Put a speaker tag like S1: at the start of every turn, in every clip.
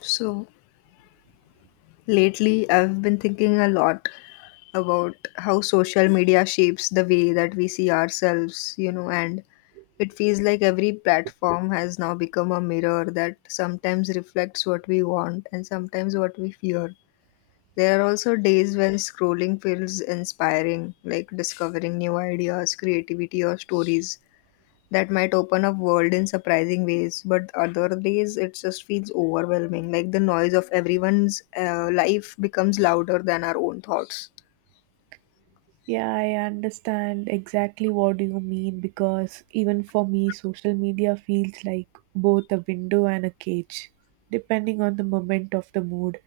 S1: So lately, I've been thinking a lot about how social media shapes the way that we see ourselves, you know, and it feels like every platform has now become a mirror that sometimes reflects what we want and sometimes what we fear. There are also days when scrolling feels inspiring, like discovering new ideas, creativity, or stories that might open up world in surprising ways, but other days it just feels overwhelming, like the noise of everyone's life becomes louder than our own thoughts.
S2: Yeah, I understand exactly what you mean because even for me, social media feels like both a window and a cage, depending on the moment of the mood.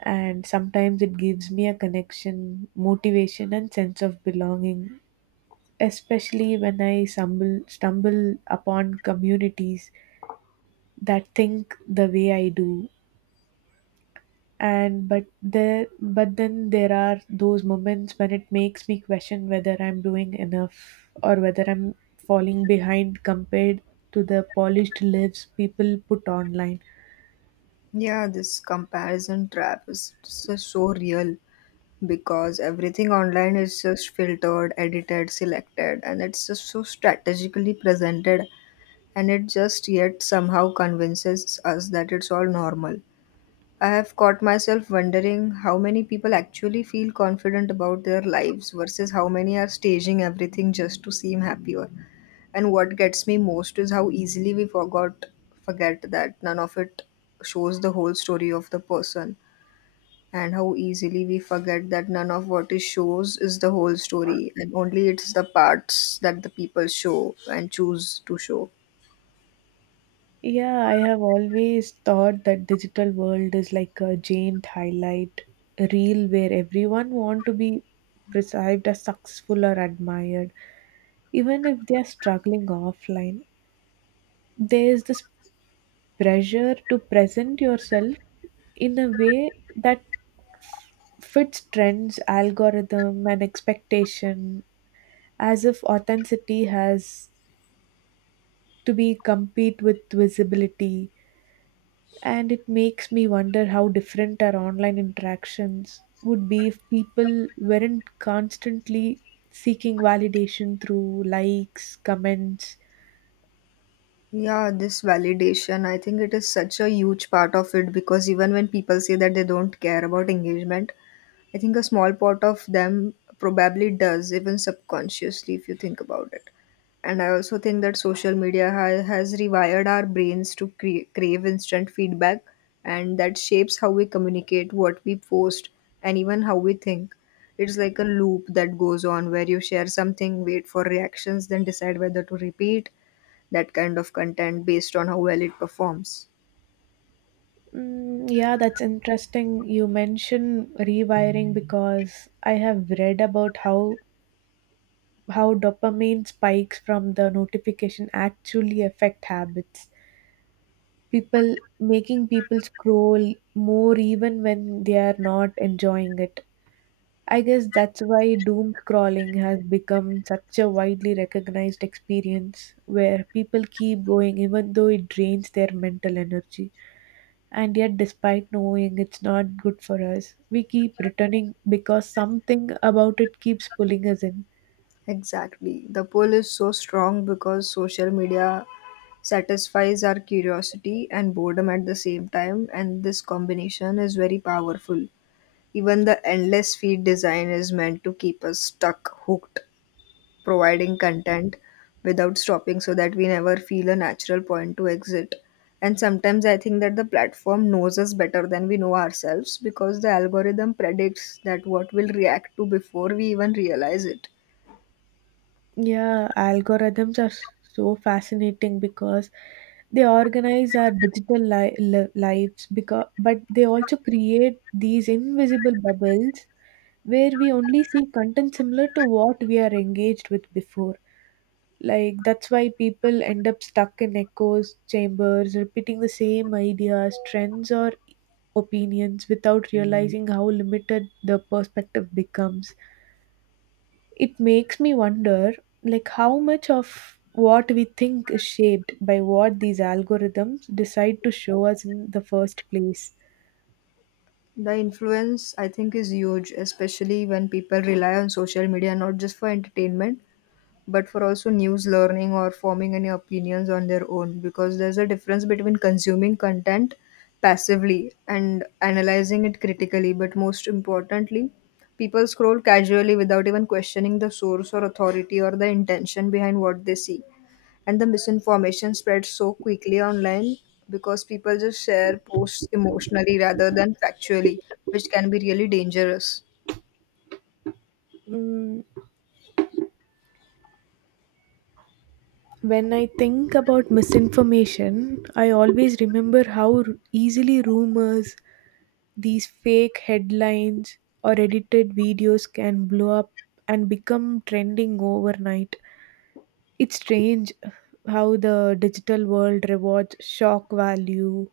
S2: And sometimes it gives me a connection, motivation, and sense of belonging, especially when I stumble upon communities that think the way I do and but there but then there are those moments when it makes me question whether I'm doing enough or whether I'm falling behind compared to the polished lives people put online.
S1: Yeah, this comparison trap is just so real, because everything online is just filtered, edited, selected, and it's just so strategically presented, and it just yet somehow convinces us that it's all normal. I have caught myself wondering how many people actually feel confident about their lives versus how many are staging everything just to seem happier. And what gets me most is how easily we forgot forget that none of it shows the whole story of the person, and how easily we forget that none of what it shows is the whole story, and only it's the parts that the people show and choose to show.
S2: Yeah, I have always thought that digital world is like a giant highlight reel where everyone want to be perceived as successful or admired even if they are struggling offline. There's this pressure to present yourself in a way that f- fits trends, algorithm, and expectation, as if authenticity has to be compete with visibility. And it makes me wonder how different our online interactions would be if people weren't constantly seeking validation through likes, comments.
S1: Yeah, this validation, I think it is such a huge part of it, because even when people say that they don't care about engagement, I think a small part of them probably does, even subconsciously, if you think about it. And I also think that social media has rewired our brains to crave instant feedback, and that shapes how we communicate, what we post, and even how we think. It's like a loop that goes on where you share something, wait for reactions, then decide whether to repeat that kind of content based on how well it performs.
S2: Mm, yeah, that's interesting. You mention rewiring because I have read about how dopamine spikes from the notification actually affect habits. People making people scroll more even when they are not enjoying it. I guess that's why doom scrolling has become such a widely recognized experience where people keep going even though it drains their mental energy. And yet despite knowing it's not good for us we keep returning because something about it keeps pulling us in.
S1: Exactly. The pull is so strong because social media satisfies our curiosity and boredom at the same time, and this combination is very powerful. Even the endless feed design is meant to keep us stuck, hooked, providing content without stopping so that we never feel a natural point to exit. And sometimes I think that the platform knows us better than we know ourselves because the algorithm predicts that what we'll react to before we even realize it.
S2: Yeah, algorithms are so fascinating because they organize our digital lives, because but they also create these invisible bubbles where we only see content similar to what we are engaged with before. Like that's why people end up stuck in echoes chambers repeating the same ideas, trends, or opinions without realizing how limited the perspective becomes. It makes me wonder like how much of what we think is shaped by what these algorithms decide to show us in the first place.
S1: The influence, I think, is huge, especially when people rely on social media not just for entertainment but for also news, learning, or forming any opinions on their own, because there's a difference between consuming content passively and analyzing it critically. But most importantly, people scroll casually without even questioning the source or authority or the intention behind what they see, and the misinformation spreads so quickly online because people just share posts emotionally rather than factually, which can be really dangerous.
S2: Mm, when I think about misinformation, I always remember how easily rumors, these fake headlines, or edited videos can blow up and become trending overnight. It's strange how the digital world rewards shock value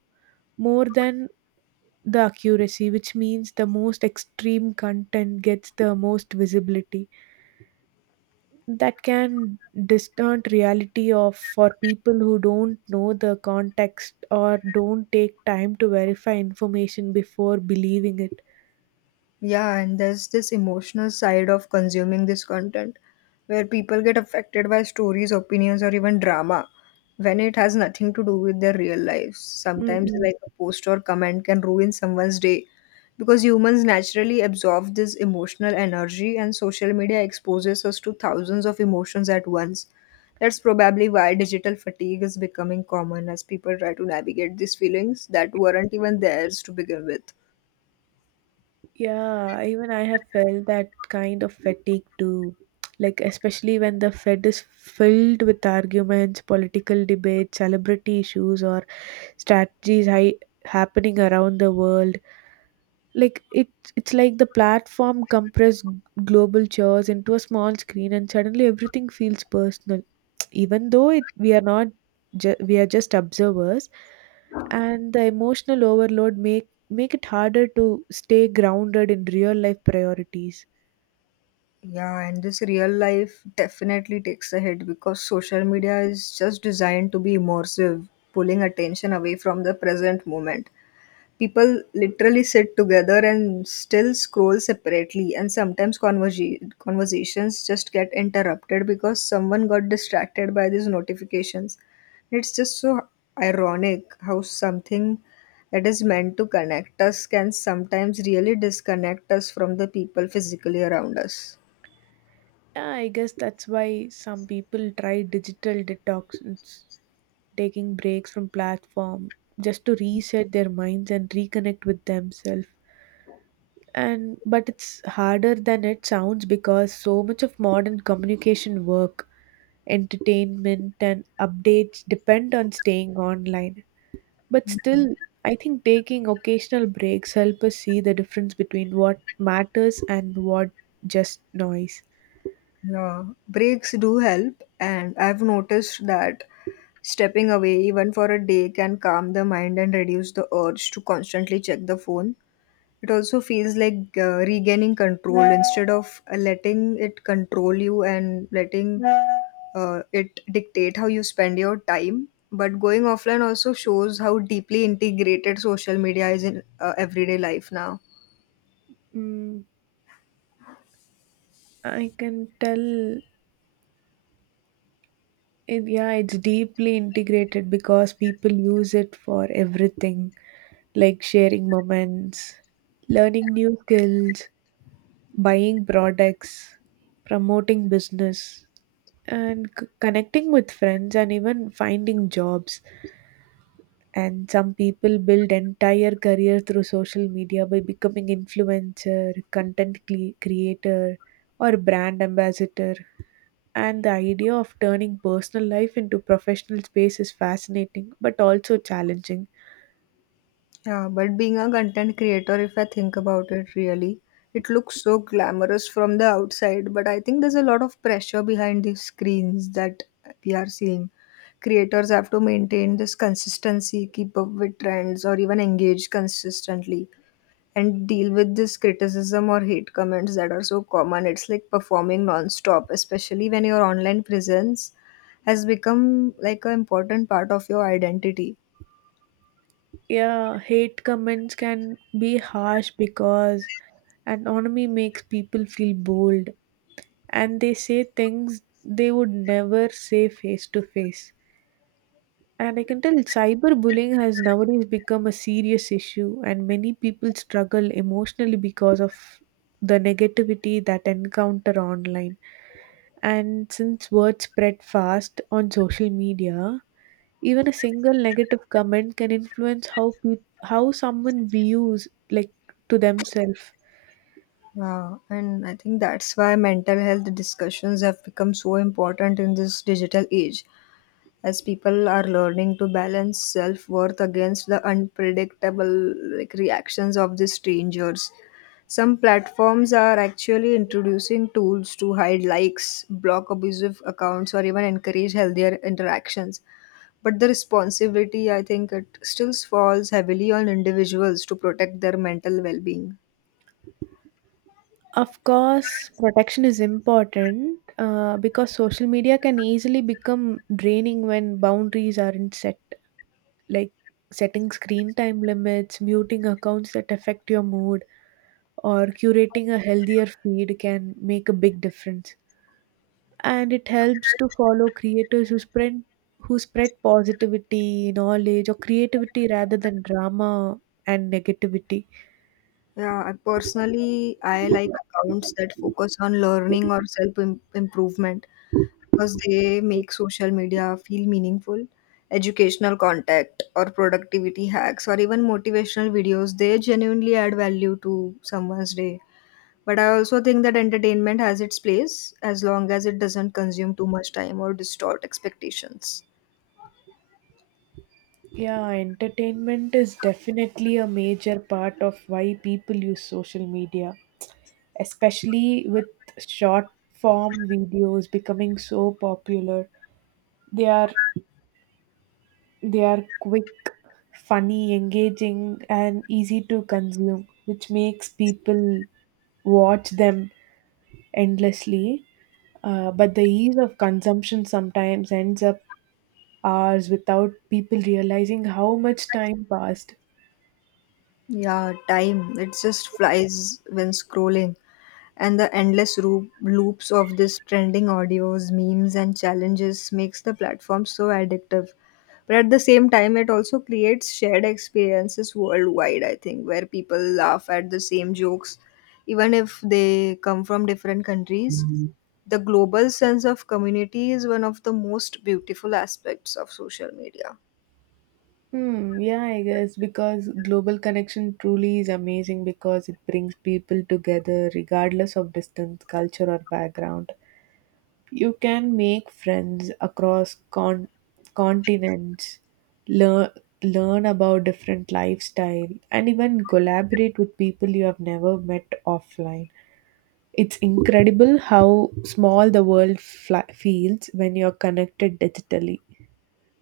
S2: more than the accuracy, which means the most extreme content gets the most visibility. That can distort reality of for people who don't know the context or don't take time to verify information before believing it.
S1: Yeah, and there's this emotional side of consuming this content where people get affected by stories, opinions, or even drama when it has nothing to do with their real lives. Sometimes,
S2: Mhm.
S1: like, a post or comment can ruin someone's day because humans naturally absorb this emotional energy, and social media exposes us to thousands of emotions at once. That's probably why digital fatigue is becoming common as people try to navigate these feelings that weren't even theirs to begin with.
S2: Yeah, even I have felt that kind of fatigue too. Like, especially when the Fed is filled with arguments, political debates, celebrity issues, or strategies hi happening around the world. Like, it, it's like the platform compressed global chairs into a small screen, and suddenly everything feels personal even though it, we are not we are just observers, and the emotional overload make it harder to stay grounded in real life priorities.
S1: Yeah, and this real life definitely takes a hit because social media is just designed to be immersive, pulling attention away from the present moment. People literally sit together and still scroll separately, and sometimes conversations just get interrupted because someone got distracted by these notifications. It's just so ironic how something that is meant to connect us can sometimes really disconnect us from the people physically around us.
S2: Yeah, I guess that's why some people try digital detox, it's taking breaks from platform just to reset their minds and reconnect with themselves. And but it's harder than it sounds because so much of modern communication, work, entertainment and updates depend on staying online. But still, I think taking occasional breaks help us see the difference between what matters and what just noise.
S1: Yeah, breaks do help, and I've noticed that stepping away even for a day can calm the mind and reduce the urge to constantly check the phone. It also feels like regaining control instead of letting it control you and letting it dictate how you spend your time. But going offline also shows how deeply integrated social media is in everyday life now.
S2: Mm, I can tell it, yeah, it's deeply integrated because people use it for everything like sharing moments, learning new skills, buying products, promoting business, and connecting with friends, and even finding jobs. And some people build entire career through social media by becoming influencer, content creator, or brand ambassador. And the idea of turning personal life into professional space is fascinating but also challenging.
S1: Yeah, but being a content creator, if I think about it really, it looks so glamorous from the outside, but I think there's a lot of pressure behind these screens that we are seeing. Creators have to maintain this consistency, keep up with trends, or even engage consistently, and deal with this criticism or hate comments that are so common. It's like performing non-stop, especially when your online presence has become like an important part of your identity.
S2: Yeah, hate comments can be harsh because anonymity makes people feel bold and they say things they would never say face to face. And I can tell cyberbullying has nowadays become a serious issue, and many people struggle emotionally because of the negativity that encounter online. And since words spread fast on social media, even a single negative comment can influence how peop how someone views like to themselves.
S1: Yeah, and I think that's why mental health discussions have become so important in this digital age, as people are learning to balance self worth against the unpredictable like reactions of the strangers. Some platforms are actually introducing tools to hide likes, block abusive accounts, or even encourage healthier interactions. But the responsibility, I think, it still falls heavily on individuals to protect their mental well being.
S2: Of course, protection is important because social media can easily become draining when boundaries aren't set. Like setting screen time limits, muting accounts that affect your mood, or curating a healthier feed can make a big difference. And it helps to follow creators who spread positivity, knowledge, or creativity rather than drama and negativity.
S1: Yeah, I personally, I like accounts that focus on learning or self improvement because they make social media feel meaningful. Educational content or productivity hacks or even motivational videos, they genuinely add value to someone's day. But I also think that entertainment has its place as long as it doesn't consume too much time or distort expectations.
S2: Yeah, entertainment is definitely a major part of why people use social media, especially with short form videos becoming so popular. They are They are quick, funny, engaging, and easy to consume, which makes people watch them endlessly. But the ease of consumption sometimes ends up hours without people realizing how much time passed.
S1: Yeah, time, it just flies when scrolling, and the endless loops of this trending audios, memes, and challenges makes the platform so addictive. But at the same time, it also creates shared experiences worldwide, I think, where people laugh at the same jokes, even if they come from different countries. The global sense of community is one of the most beautiful aspects of social media.
S2: Hmm, yeah, I guess because global connection truly is amazing because it brings people together regardless of distance, culture, or background. You can make friends across continents, learn learn about different lifestyle and even collaborate with people you have never met offline. It's incredible how small the world fla feels when you're connected digitally.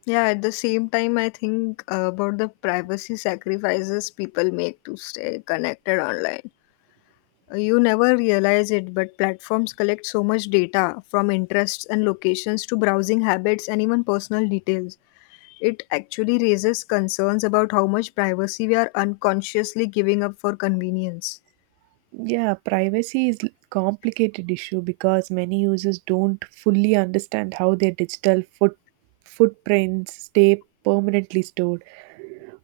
S1: Yeah, at the same time, I think about the privacy sacrifices people make to stay connected online. You never realize it, but platforms collect so much data, from interests and locations to browsing habits and even personal details. It actually raises concerns about how much privacy we are unconsciously giving up for convenience.
S2: Yeah, privacy is complicated issue because many users don't fully understand how their digital footprints stay permanently stored.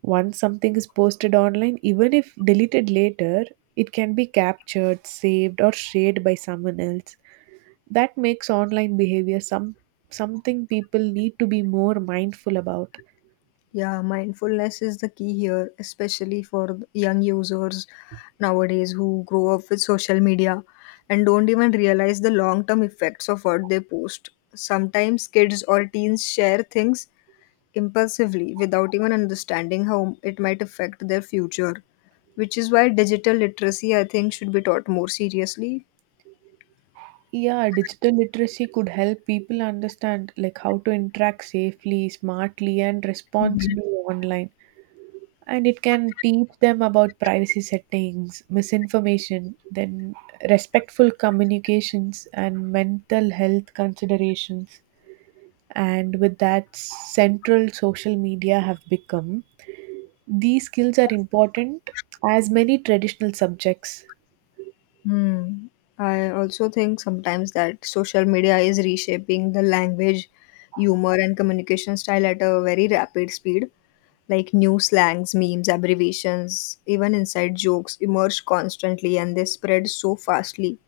S2: Once something is posted online, even if deleted later, it can be captured, saved, or shared by someone else. That makes online behavior some something people need to be more mindful about.
S1: Yeah, mindfulness is the key here, especially for young users nowadays who grow up with social media and don't even realize the long term effects of what they post. Sometimes kids or teens share things impulsively without even understanding how it might affect their future, which is why digital literacy, I think, should be taught more seriously.
S2: Yeah, digital literacy could help people understand like how to interact safely, smartly, and responsibly online. And it can teach them about privacy settings, misinformation, then respectful communications and mental health considerations. And with that central social media have become these skills are important as many traditional subjects.
S1: Hmm. I also think sometimes that social media is reshaping the language, humor, and communication style at a very rapid speed. Like, new slangs, memes, abbreviations, even inside jokes emerge constantly, and they spread so fastly.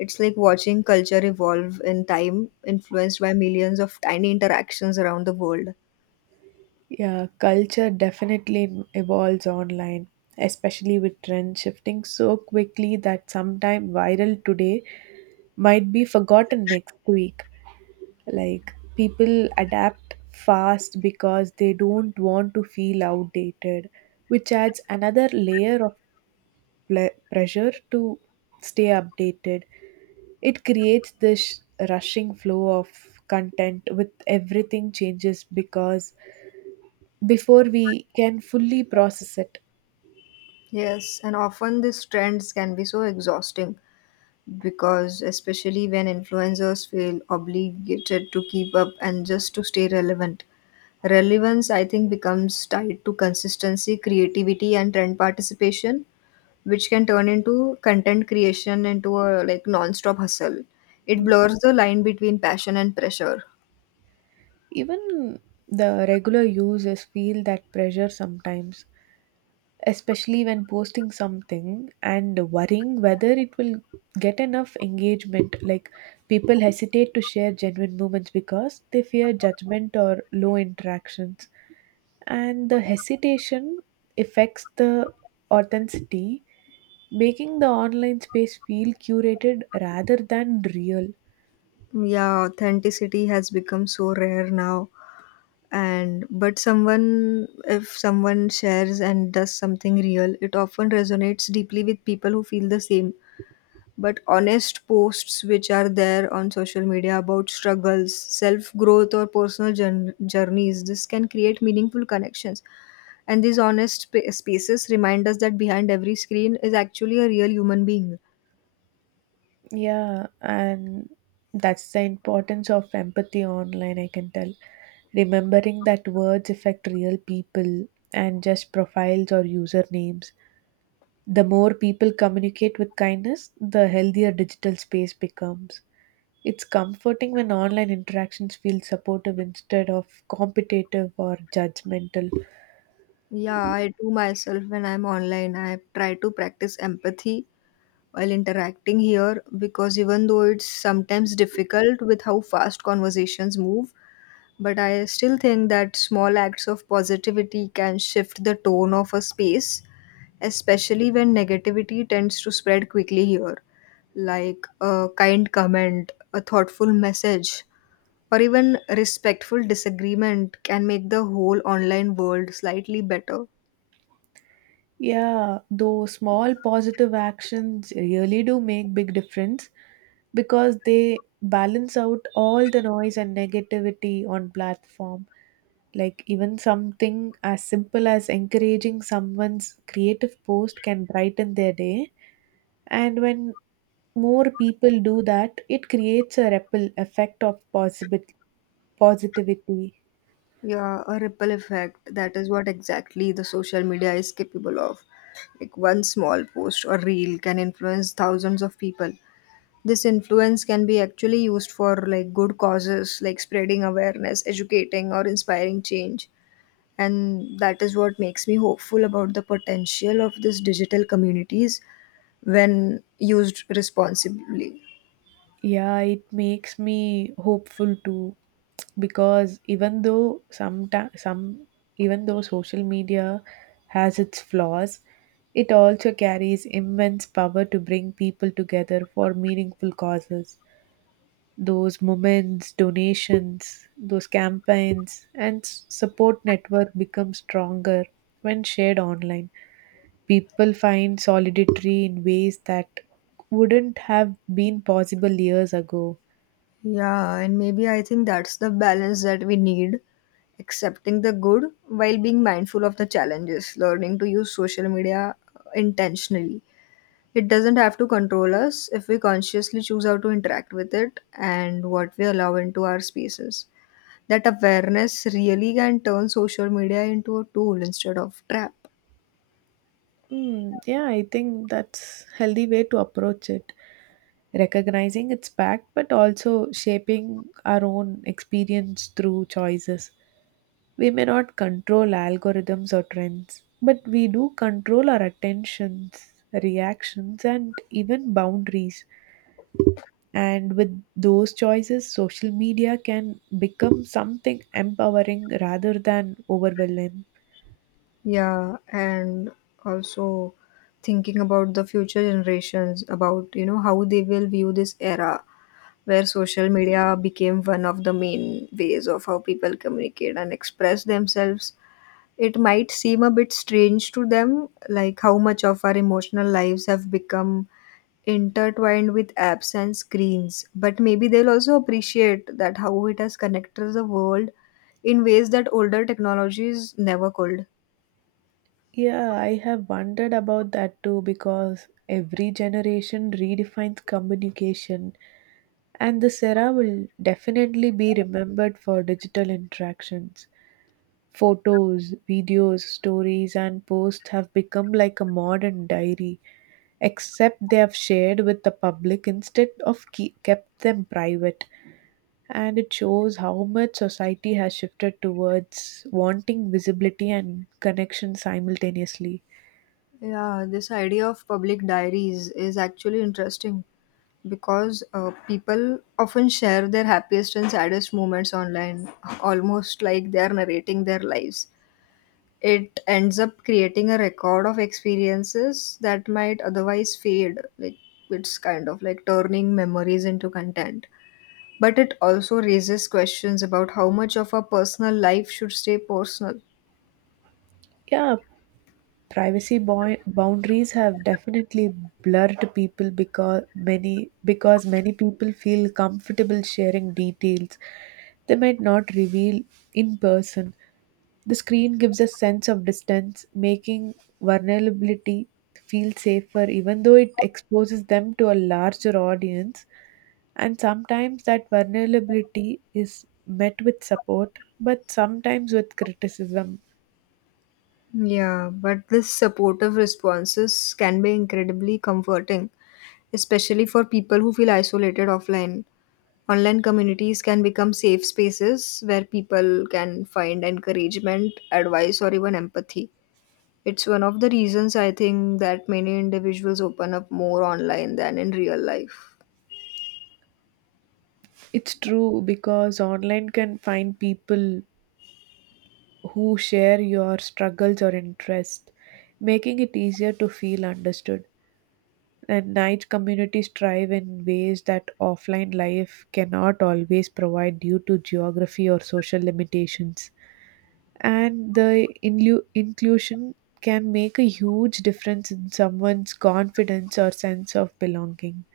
S1: It's like watching culture evolve in time, influenced by millions of tiny interactions around the world.
S2: Yeah, culture definitely evolves online especially with trends shifting so quickly that sometime viral today might be forgotten next week. Like people adapt fast because they don't want to feel outdated, which adds another layer of pressure to stay updated. It creates this rushing flow of content with everything changes because before we can fully process it.
S1: Yes, and often these trends can be so exhausting, because, especially when influencers feel obligated to keep up and just to stay relevant. Relevance, I think, becomes tied to consistency, creativity, and trend participation, which can turn into content creation into a like non-stop hustle. It
S2: Mm.
S1: blurs the line between passion and pressure.
S2: Even the regular users feel that pressure sometimes, especially when posting something and worrying whether it will get enough engagement. Like people hesitate to share genuine moments because they fear judgment or low interactions, and the hesitation affects the authenticity, making the online space feel curated rather than real.
S1: Yeah, authenticity has become so rare now. And but someone, if someone shares and does something real, it often resonates deeply with people who feel the same. But honest posts which are there on social media about struggles, self growth, or personal journeys, this can create meaningful connections. And these honest spaces remind us that behind every screen is actually a real human being.
S2: Yeah, and that's the importance of empathy online, I can tell. Remembering that words affect real people and just profiles or usernames. The more people communicate with kindness, the healthier digital space becomes. It's comforting when online interactions feel supportive instead of competitive or judgmental.
S1: Yeah, I do myself when I'm online. I try to practice empathy while interacting here, because even though it's sometimes difficult with how fast conversations move, but I still think that small acts of positivity can shift the tone of a space, especially when negativity tends to spread quickly here, like a kind comment, a thoughtful message, or even respectful disagreement can make the whole online world slightly better.
S2: Yeah, those small positive actions really do make big difference because they balance out all the noise and negativity on platform. Like even something as simple as encouraging someone's creative post can brighten their day. And when more people do that, it creates a ripple effect of possible positivity.
S1: Yeah, a ripple effect. That is what exactly the social media is capable of. Like, one small post or reel can influence thousands of people. This influence can be actually used for like good causes, like spreading awareness, educating, or inspiring change. And that is what makes me hopeful about the potential of these digital communities when used responsibly.
S2: Yeah, it makes me hopeful too because even though social media has its flaws, it also carries immense power to bring people together for meaningful causes. Those moments, donations, those campaigns, and support network become stronger when shared online. People find solidity in ways that wouldn't have been possible years ago.
S1: Yeah, and maybe I think that's the balance that we need, accepting the good while being mindful of the challenges, learning to use social media intentionally. It doesn't have to control us if we consciously choose how to interact with it and what we allow into our spaces. That awareness really can turn social media into a tool instead of trap.
S2: Mm, yeah, I think that's healthy way to approach it. Recognizing its back, but also shaping our own experience through choices. We may not control algorithms or trends, but we do control our attentions, reactions, and even boundaries. And with those choices, social media can become something empowering rather than overwhelming.
S1: Yeah, and also thinking about the future generations, about you know how they will view this era where social media became one of the main ways of how people communicate and express themselves. It might seem a bit strange to them, like how much of our emotional lives have become intertwined with apps and screens, but maybe they'll also appreciate that how it has connected the world in ways that older technologies never could.
S2: Yeah, I have wondered about that too because every generation redefines communication, and the sera will definitely be remembered for digital interactions. Photos, videos, stories, and posts have become like a modern diary, except they have shared with the public instead of kept them private. And it shows how much society has shifted towards wanting visibility and connection simultaneously.
S1: Yeah, this idea of public diaries is actually interesting because people often share their happiest and saddest moments online, almost like they are narrating their lives. It ends up creating a record of experiences that might otherwise fade. Like it's kind of like turning memories into content. But it also raises questions about how much of our personal life should stay personal.
S2: Yeah, privacy boundaries have definitely blurred people because many people feel comfortable sharing details they might not reveal in person. The screen gives a sense of distance, making vulnerability feel safer, even though it exposes them to a larger audience. And sometimes that vulnerability is met with support, but sometimes with criticism.
S1: Yeah, but this supportive responses can be incredibly comforting, especially for people who feel isolated offline. Online communities can become safe spaces where people can find encouragement, advice, or even empathy. It's one of the reasons I think that many individuals open up more online than in real life.
S2: It's true because online can find people who share your struggles or interest, making it easier to feel understood. And night communities thrive in ways that offline life cannot always provide due to geography or social limitations. And the inclusion can make a huge difference in someone's confidence or sense of belonging.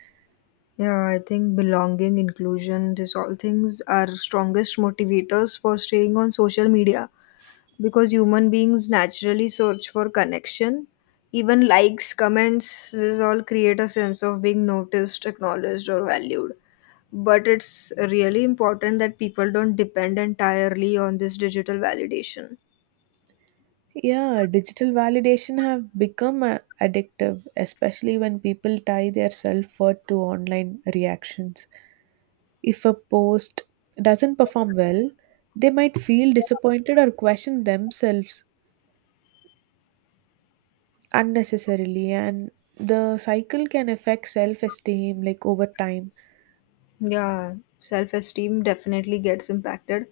S1: Yeah, I think belonging, inclusion, these all things are strongest motivators for staying on social media because human beings naturally search for connection. Even likes, comments, this all create a sense of being noticed, acknowledged, or valued. But it's really important that people don't depend entirely on this digital validation.
S2: Yeah, digital validation have become addictive, especially when people tie their self-worth to online reactions. If a post doesn't perform well, they might feel disappointed or question themselves unnecessarily, and the cycle can affect self-esteem like over time.
S1: Yeah, self esteem definitely gets impacted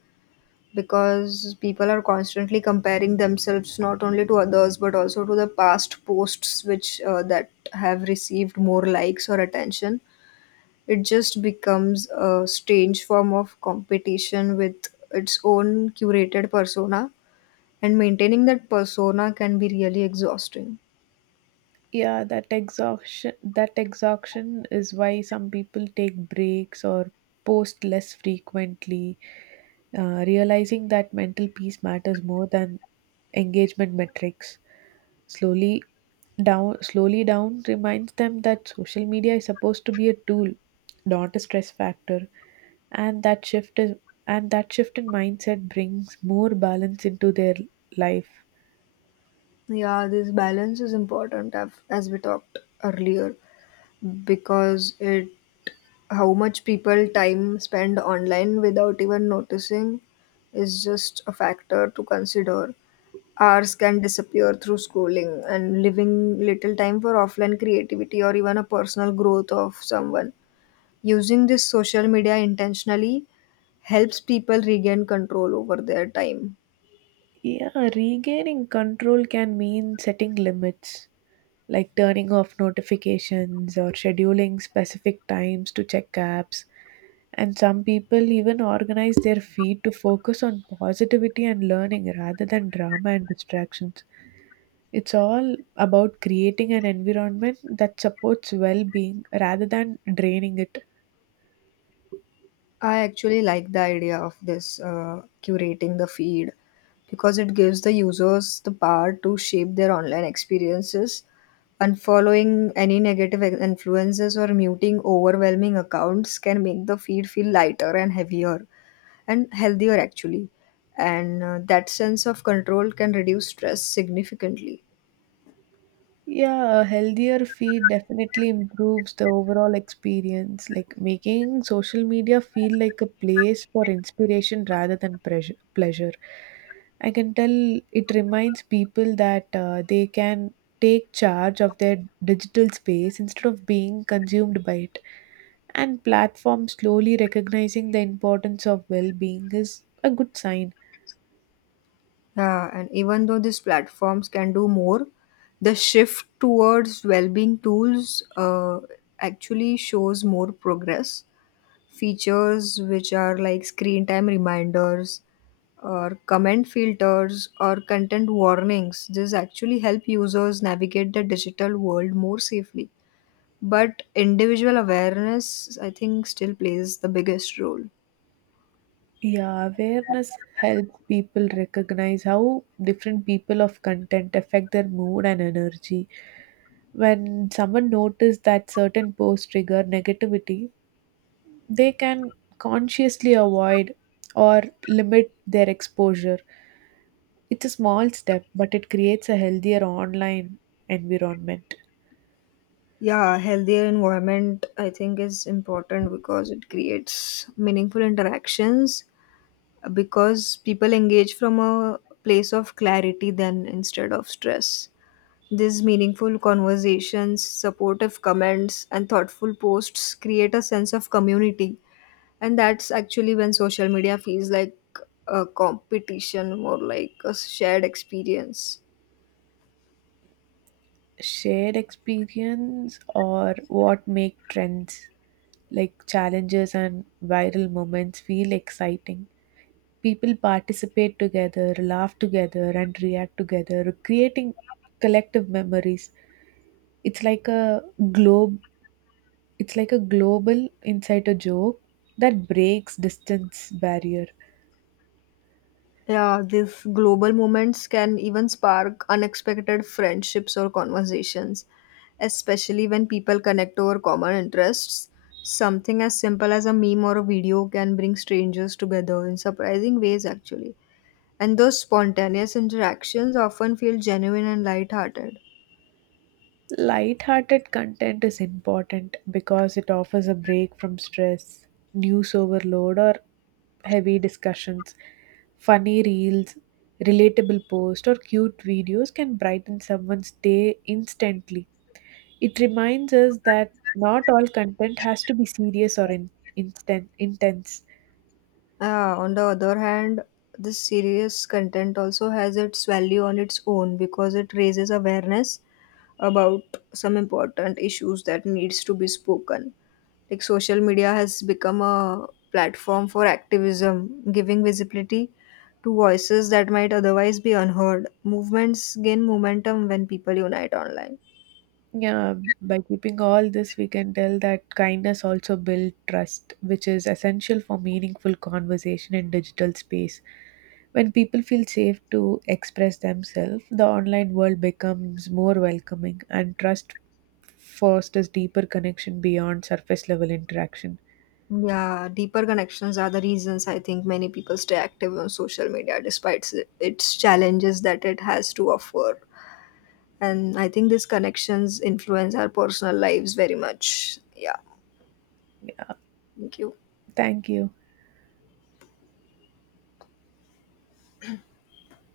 S1: because people are constantly comparing themselves not only to others but also to the past posts which that have received more likes or attention. It just becomes a strange form of competition with its own curated persona, and maintaining that persona can be really exhausting.
S2: Yeah, that exhaustion is why some people take breaks or post less frequently, realizing that mental peace matters more than engagement metrics. Slowly slowly down reminds them that social media is supposed to be a tool, not a stress factor. And that shift is and that shift in mindset brings more balance into their life.
S1: Yeah, this balance is important as we talked earlier because it how much people time spend online without even noticing is just a factor to consider. Hours can disappear through scrolling and leaving little time for offline creativity or even a personal growth of someone. Using this social media intentionally helps people regain control over their time.
S2: Yeah, regaining control can mean setting limits, like turning off notifications or scheduling specific times to check apps. And some people even organize their feed to focus on positivity and learning rather than drama and distractions. It's all about creating an environment that supports well being rather than draining it.
S1: I actually like the idea of this curating the feed because it gives the users the power to shape their online experiences. Unfollowing any influences or muting overwhelming accounts can make the feed feel lighter and heavier and healthier, actually. And that sense of control can reduce stress significantly.
S2: Yeah, a healthier feed definitely improves the overall experience, like making social media feel like a place for inspiration rather than pressure, pleasure. I can tell it reminds people that they can take charge of their digital space instead of being consumed by it. And platforms slowly recognizing the importance of well being is a good sign.
S1: Yeah, and even though these platforms can do more, the shift towards well-being tools actually shows more progress. Features which are like screen time reminders or comment filters or content warnings, this actually help users navigate the digital world more safely. But individual awareness, I think, still plays the biggest role.
S2: Yeah, awareness helps people recognize how different people of content affect their mood and energy. When someone notices that certain posts trigger negativity, they can consciously avoid or limit their exposure. It's a small step, but it creates a healthier online environment.
S1: Yeah, healthier environment I think is important because it creates meaningful interactions because people engage from a place of clarity then instead of stress. These meaningful conversations, supportive comments, and thoughtful posts create a sense of community. And that's actually when social media feels like a competition, more like a shared experience.
S2: Shared experience or what make trends like challenges and viral moments feel exciting. People participate together, laugh together, and react together, creating collective memories. It's like a globe. It's like a global inside a joke that breaks distance barrier.
S1: Yeah, these global moments can even spark unexpected friendships or conversations, especially when people connect over common interests. Something as simple as a meme or a video can bring strangers together in surprising ways, actually. And those spontaneous interactions often feel genuine and lighthearted.
S2: Light-hearted content is important because it offers a break from stress, news overload, or heavy discussions. Funny reels, relatable posts, or cute videos can brighten someone's day instantly. It reminds us that not all content has to be serious or instant, intense.
S1: On the other hand, this serious content also has its value on its own because it raises awareness about some important issues that needs to be spoken, like social media has become a platform for activism, giving visibility to voices that might otherwise be unheard. Movements gain momentum when people unite online.
S2: Yeah, by keeping all this, we can tell that kindness also builds trust, which is essential for meaningful conversation in digital space. When people feel safe to express themselves, the online world becomes more welcoming and trust fosters deeper connection beyond surface level interaction.
S1: Yeah, deeper connections are the reasons I think many people stay active on social media despite its challenges that it has to offer. And I think these connections influence our personal lives very much. Yeah,
S2: Yeah,
S1: thank you.
S2: thank you.